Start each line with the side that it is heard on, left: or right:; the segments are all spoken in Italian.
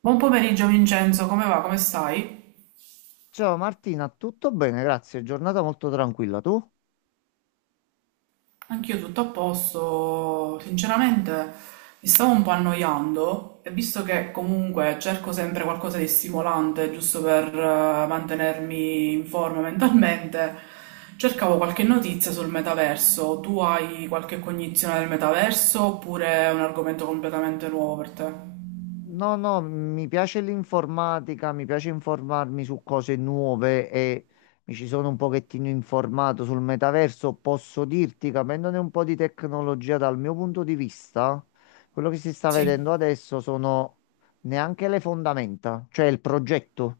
right: Buon pomeriggio Vincenzo, come va? Come stai?
left: Ciao Martina, tutto bene, grazie. Giornata molto tranquilla. Tu?
right: Anch'io tutto a posto, sinceramente mi stavo un po' annoiando e visto che comunque cerco sempre qualcosa di stimolante, giusto per mantenermi in forma mentalmente, cercavo qualche notizia sul metaverso. Tu hai qualche cognizione del metaverso oppure è un argomento completamente nuovo per te?
left: No, no, mi piace l'informatica, mi piace informarmi su cose nuove e mi ci sono un pochettino informato sul metaverso. Posso dirti, capendone un po' di tecnologia dal mio punto di vista, quello che si sta
right: Sì.
left: vedendo adesso sono neanche le fondamenta, cioè il progetto.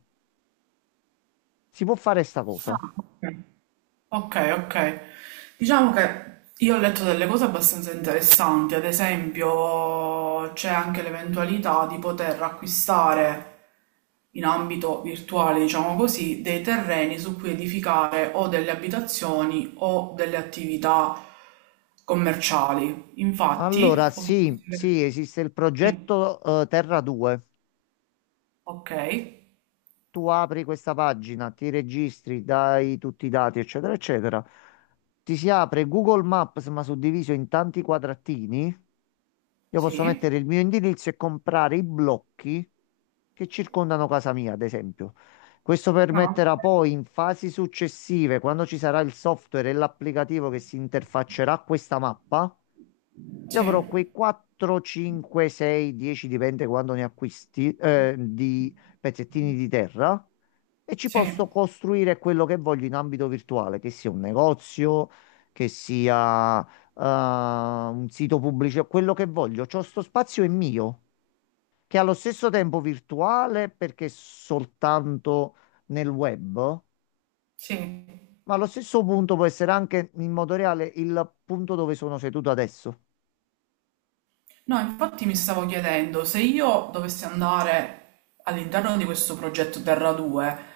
left: Si può fare sta cosa?
right: Ah, ok. Okay, okay. Diciamo che io ho letto delle cose abbastanza interessanti, ad esempio c'è anche l'eventualità di poter acquistare in ambito virtuale, diciamo così, dei terreni su cui edificare o delle abitazioni o delle attività commerciali.
left: Allora,
right: Infatti, ho
left: sì,
right: visto
left: sì,
right: le-
left: esiste il
right: sì,
left: progetto Terra 2.
right: ok,
left: Tu apri questa pagina, ti registri, dai tutti i dati, eccetera, eccetera. Ti si apre Google Maps, ma suddiviso in tanti quadratini. Io posso
right: sì,
left: mettere il mio indirizzo e comprare i blocchi che circondano casa mia, ad esempio. Questo
right: no,
left: permetterà poi in fasi successive, quando ci sarà il software e l'applicativo che si interfaccerà a questa mappa,
right: ok,
left: io avrò quei 4, 5, 6, 10, dipende quando ne acquisti, di pezzettini di terra e ci
right: sì,
left: posso costruire quello che voglio in ambito virtuale, che sia un negozio, che sia, un sito pubblico, quello che voglio. C'ho sto spazio è mio, che è allo stesso tempo virtuale perché è soltanto nel web,
right: sì, sì.
left: ma allo stesso punto può essere anche in modo reale il punto dove sono seduto adesso.
right: No, infatti mi stavo chiedendo se io dovessi andare all'interno di questo progetto Terra 2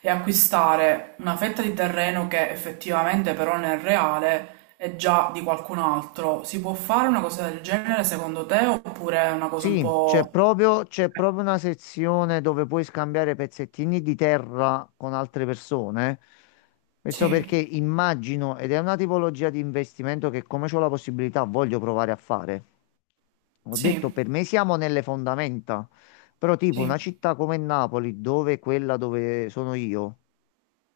right: e acquistare una fetta di terreno che effettivamente però nel reale è già di qualcun altro, si può fare una cosa del genere secondo te oppure è una cosa un
left: Sì, c'è
right: po'...
left: proprio, c'è proprio una sezione dove puoi scambiare pezzettini di terra con altre persone. Questo perché
right: Sì,
left: immagino, ed è una tipologia di investimento che come ho la possibilità voglio provare a fare. Ho detto, per
right: sì,
left: me siamo nelle fondamenta, però tipo una
right: sì,
left: città come Napoli, dove è quella dove sono io.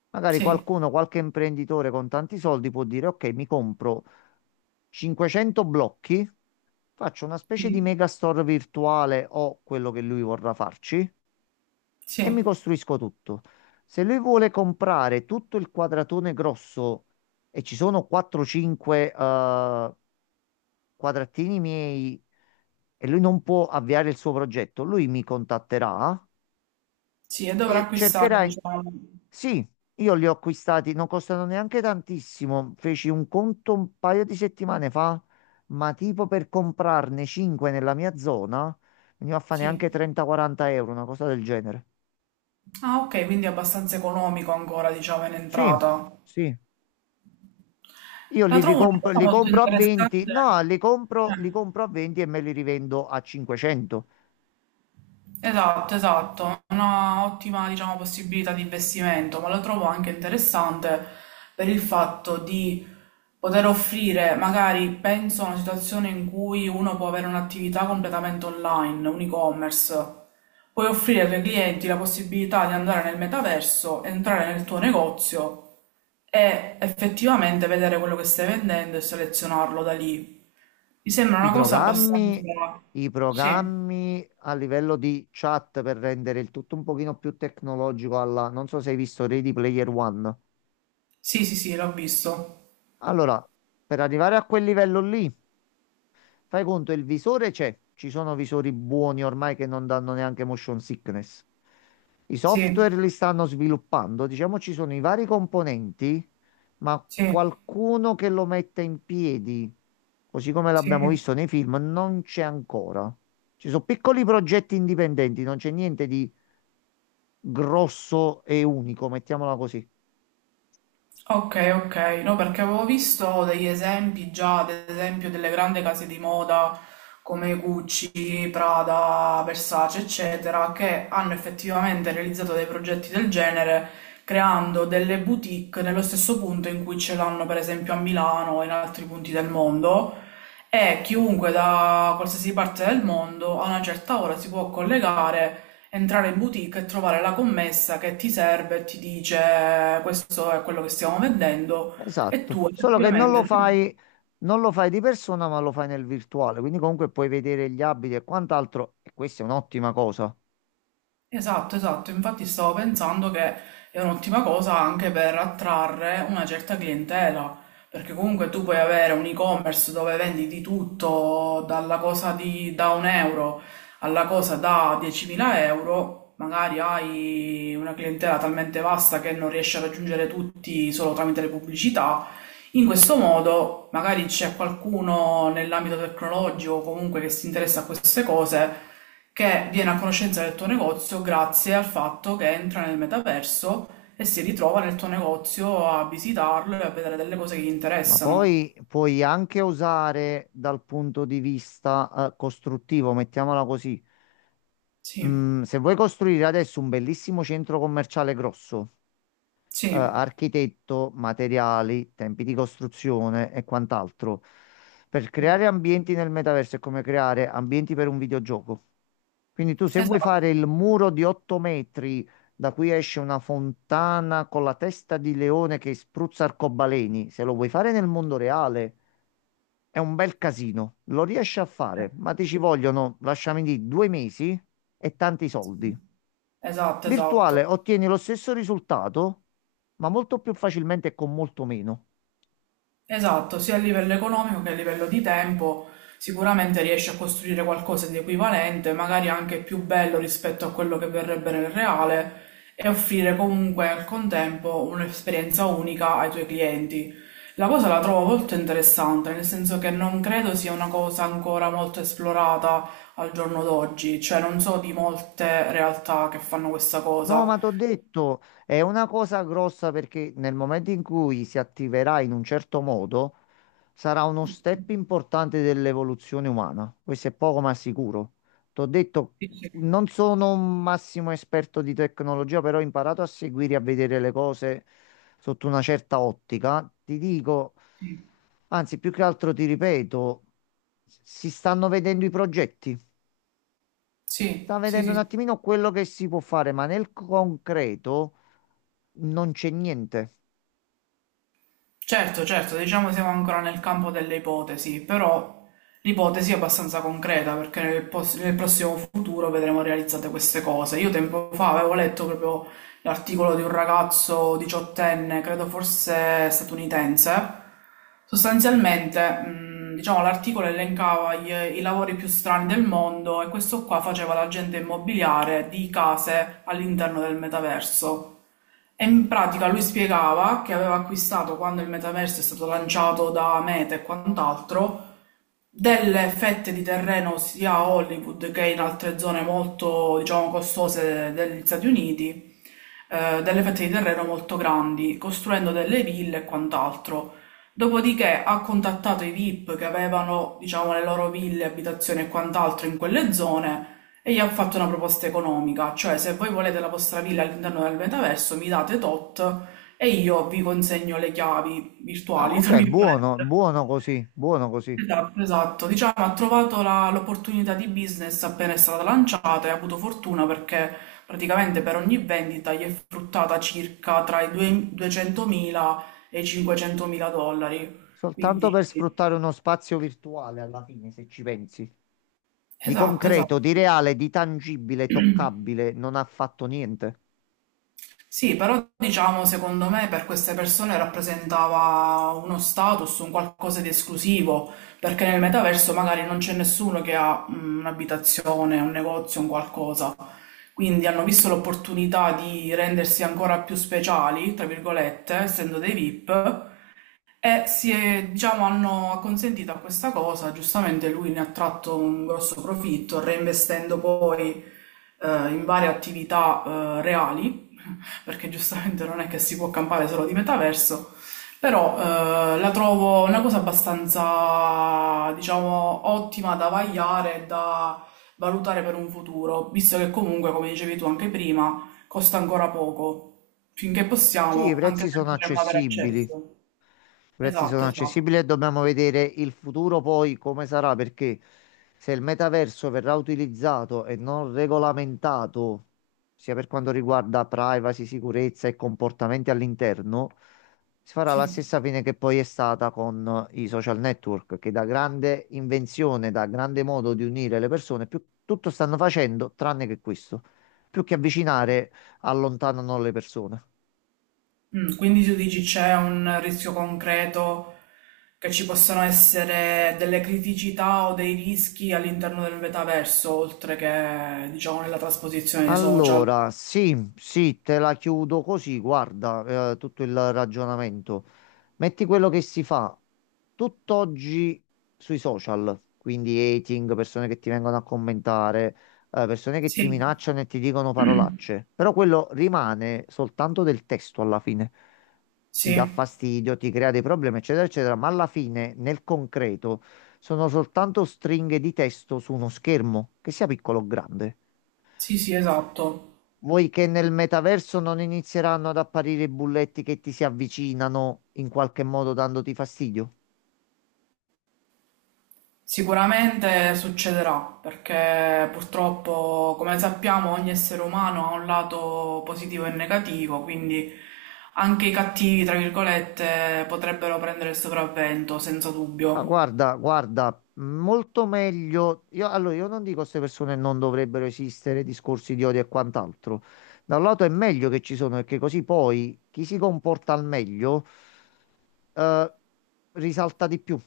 left: Magari
right: sì,
left: qualcuno, qualche imprenditore con tanti soldi può dire: Ok, mi compro 500 blocchi, faccio una specie di
right: sì,
left: megastore virtuale o quello che lui vorrà farci
right: sì,
left: e mi costruisco tutto. Se lui vuole comprare tutto il quadratone grosso e ci sono 4-5 quadratini miei e lui non può avviare il suo progetto, lui mi contatterà
right: sì, e dovrà
left: e
right: acquistare,
left: cercherai.
right: diciamo,
left: Sì, io li ho acquistati, non costano neanche tantissimo. Feci un conto un paio di settimane fa, ma tipo per comprarne 5 nella mia zona, veniva a fare neanche
right: sì.
left: 30-40 euro, una cosa del genere.
right: Ah, ok, quindi è abbastanza economico ancora, diciamo, in
left: Sì,
right: entrata.
left: sì. Io
right: La trovo una cosa
left: li
right: molto
left: compro a 20,
right: interessante.
left: no, li compro, li
right: Eh,
left: compro a 20 e me li rivendo a 500.
right: Esatto, esatto, una ottima, diciamo, possibilità di investimento, ma lo trovo anche interessante per il fatto di poter offrire, magari penso a una situazione in cui uno può avere un'attività completamente online, un e-commerce, puoi offrire ai tuoi clienti la possibilità di andare nel metaverso, entrare nel tuo negozio e effettivamente vedere quello che stai vendendo e selezionarlo da lì. Mi sembra
left: I
right: una cosa
left: programmi,
right: abbastanza...
left: i
right: Sì.
left: programmi a livello di chat per rendere il tutto un pochino più tecnologico alla... Non so se hai visto Ready Player One.
right: Sì, sì, sì, l'ho visto.
left: Allora, per arrivare a quel livello lì... Fai conto, il visore c'è, ci sono visori buoni ormai che non danno neanche motion sickness. I software
right: Sì,
left: li stanno sviluppando, diciamo ci sono i vari componenti, ma
right: sì,
left: qualcuno che lo metta in piedi, così come
right: sì.
left: l'abbiamo visto nei film, non c'è ancora. Ci sono piccoli progetti indipendenti, non c'è niente di grosso e unico, mettiamola così.
right: Ok, ok. No, perché avevo visto degli esempi già, ad esempio, delle grandi case di moda come Gucci, Prada, Versace, eccetera, che hanno effettivamente realizzato dei progetti del genere creando delle boutique nello stesso punto in cui ce l'hanno, per esempio, a Milano e in altri punti del mondo. E chiunque da qualsiasi parte del mondo a una certa ora si può collegare, entrare in boutique e trovare la commessa che ti serve e ti dice questo è quello che stiamo vendendo e
left: Esatto,
right: tu
left: solo che non lo
right: effettivamente...
left: fai, non lo fai di persona, ma lo fai nel virtuale, quindi comunque puoi vedere gli abiti e quant'altro, e questa è un'ottima cosa,
right: Esatto, esatto, infatti stavo pensando che è un'ottima cosa anche per attrarre una certa clientela, perché comunque tu puoi avere un e-commerce dove vendi di tutto, dalla cosa di, da un euro alla cosa da 10.000 euro, magari hai una clientela talmente vasta che non riesci a raggiungere tutti solo tramite le pubblicità, in questo modo, magari c'è qualcuno nell'ambito tecnologico o comunque che si interessa a queste cose che viene a conoscenza del tuo negozio grazie al fatto che entra nel metaverso e si ritrova nel tuo negozio a visitarlo e a vedere delle cose che gli
left: ma
right: interessano.
left: poi puoi anche usare dal punto di vista, costruttivo, mettiamola così.
right: Sì,
left: Se vuoi costruire adesso un bellissimo centro commerciale grosso,
right: sì,
left: architetto, materiali, tempi di costruzione e quant'altro. Per creare ambienti nel metaverso è come creare ambienti per un videogioco. Quindi tu se vuoi fare
right: esatto.
left: il muro di 8 metri da cui esce una fontana con la testa di leone che spruzza arcobaleni, se lo vuoi fare nel mondo reale è un bel casino, lo riesci a
right: Eh,
left: fare, ma ti ci vogliono, lasciami dire, 2 mesi e tanti
right: sì.
left: soldi.
right: Esatto,
left: Virtuale
right: esatto.
left: ottieni lo stesso risultato, ma molto più facilmente e con molto meno.
right: Esatto, sia a livello economico che a livello di tempo, sicuramente riesci a costruire qualcosa di equivalente, magari anche più bello rispetto a quello che verrebbe nel reale, e offrire comunque al contempo un'esperienza unica ai tuoi clienti. La cosa la trovo molto interessante, nel senso che non credo sia una cosa ancora molto esplorata al giorno d'oggi, cioè non so di molte realtà che fanno questa
left: No,
right: cosa.
left: ma t'ho detto, è una cosa grossa perché nel momento in cui si attiverà in un certo modo, sarà uno step importante dell'evoluzione umana. Questo è poco ma sicuro. T'ho detto,
right: Sì,
left: non sono un massimo esperto di tecnologia, però ho imparato a seguire e a vedere le cose sotto una certa ottica. Ti dico,
right: sì,
left: anzi, più che altro ti ripeto, si stanno vedendo i progetti. Sta
right: sì, sì,
left: vedendo un
right: sì.
left: attimino quello che si può fare, ma nel concreto non c'è niente.
right: Certo, certo, diciamo siamo ancora nel campo delle ipotesi, però l'ipotesi è abbastanza concreta perché nel, nel prossimo futuro vedremo realizzate queste cose. Io tempo fa avevo letto proprio l'articolo di un ragazzo diciottenne, credo forse statunitense. Sostanzialmente, diciamo, l'articolo elencava i lavori più strani del mondo e questo qua faceva l'agente immobiliare di case all'interno del metaverso. E in pratica lui spiegava che aveva acquistato quando il metaverso è stato lanciato da Meta e quant'altro, delle fette di terreno sia a Hollywood che in altre zone molto, diciamo, costose degli Stati Uniti, delle fette di terreno molto grandi, costruendo delle ville e quant'altro. Dopodiché ha contattato i VIP che avevano, diciamo, le loro ville, abitazioni e quant'altro in quelle zone e gli ha fatto una proposta economica, cioè se voi volete la vostra villa all'interno del metaverso mi date tot e io vi consegno le chiavi
left: Ah,
right: virtuali, tra
left: ok,
right: virgolette.
left: buono, buono così, buono così.
right: Esatto, esatto. Diciamo, ha trovato l'opportunità di business appena è stata lanciata e ha avuto fortuna perché praticamente per ogni vendita gli è fruttata circa tra i 200.000 e i 500.000 dollari.
left: Soltanto
right: Quindi,
left: per sfruttare uno spazio virtuale alla fine, se ci pensi. Di
right: esatto, esatto.
left: concreto, di reale, di tangibile, toccabile, non ha fatto niente.
right: Sì, però diciamo, secondo me per queste persone rappresentava uno status, un qualcosa di esclusivo, perché nel metaverso magari non c'è nessuno che ha mm, un'abitazione, un negozio, un qualcosa. Quindi hanno visto l'opportunità di rendersi ancora più speciali, tra virgolette, essendo dei VIP, e diciamo, hanno acconsentito a questa cosa. Giustamente lui ne ha tratto un grosso profitto, reinvestendo poi in varie attività reali, perché giustamente non è che si può campare solo di metaverso, però la trovo una cosa abbastanza, diciamo, ottima da vagliare e da valutare per un futuro, visto che comunque, come dicevi tu anche prima, costa ancora poco. Finché
left: Sì, i
right: possiamo, anche
left: prezzi
right: noi
left: sono
right: potremmo avere
left: accessibili.
right: accesso.
left: I prezzi
right: Esatto,
left: sono
right: esatto.
left: accessibili e dobbiamo vedere il futuro poi come sarà, perché se il metaverso verrà utilizzato e non regolamentato, sia per quanto riguarda privacy, sicurezza e comportamenti all'interno, si farà la
right: Sì.
left: stessa fine che poi è stata con i social network, che da grande invenzione, da grande modo di unire le persone, più, tutto stanno facendo tranne che questo. Più che avvicinare, allontanano le persone.
right: Quindi tu dici c'è un rischio concreto che ci possano essere delle criticità o dei rischi all'interno del metaverso, oltre che, diciamo, nella trasposizione dei social.
left: Allora, sì, sì, te la chiudo così, guarda, tutto il ragionamento. Metti quello che si fa tutt'oggi sui social, quindi hating, persone che ti vengono a commentare, persone che ti
right: Sì,
left: minacciano e ti dicono parolacce, però quello rimane soltanto del testo alla fine. Ti dà
right: sì,
left: fastidio, ti crea dei problemi, eccetera, eccetera, ma alla fine, nel concreto, sono soltanto stringhe di testo su uno schermo, che sia piccolo o grande.
right: sì, sì, esatto.
left: Vuoi che nel metaverso non inizieranno ad apparire i bulletti che ti si avvicinano in qualche modo dandoti fastidio?
right: Sicuramente succederà, perché purtroppo, come sappiamo, ogni essere umano ha un lato positivo e negativo, quindi anche i cattivi, tra virgolette, potrebbero prendere il sopravvento, senza
left: Ma
right: dubbio.
left: guarda, guarda, molto meglio. Io, allora, io non dico che queste persone non dovrebbero esistere, discorsi di odio e quant'altro. Da un lato è meglio che ci sono, perché così poi chi si comporta al meglio eh, risalta di più.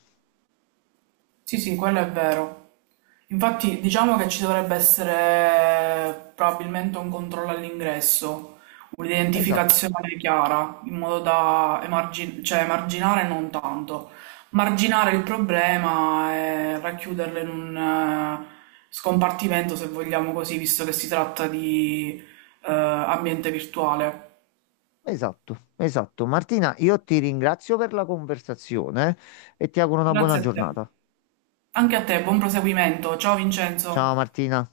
right: Sì, sì, quello è vero. Infatti, diciamo che ci dovrebbe essere probabilmente un controllo all'ingresso,
left: Esatto,
right: un'identificazione chiara, in modo da cioè, emarginare non tanto, marginare il problema e racchiuderlo in un scompartimento, se vogliamo così, visto che si tratta di ambiente virtuale.
left: esatto, esatto. Martina, io ti ringrazio per la conversazione e ti auguro una buona
right: Grazie a te.
left: giornata.
right: Anche a te, buon proseguimento. Ciao
left: Ciao
right: Vincenzo.
left: Martina.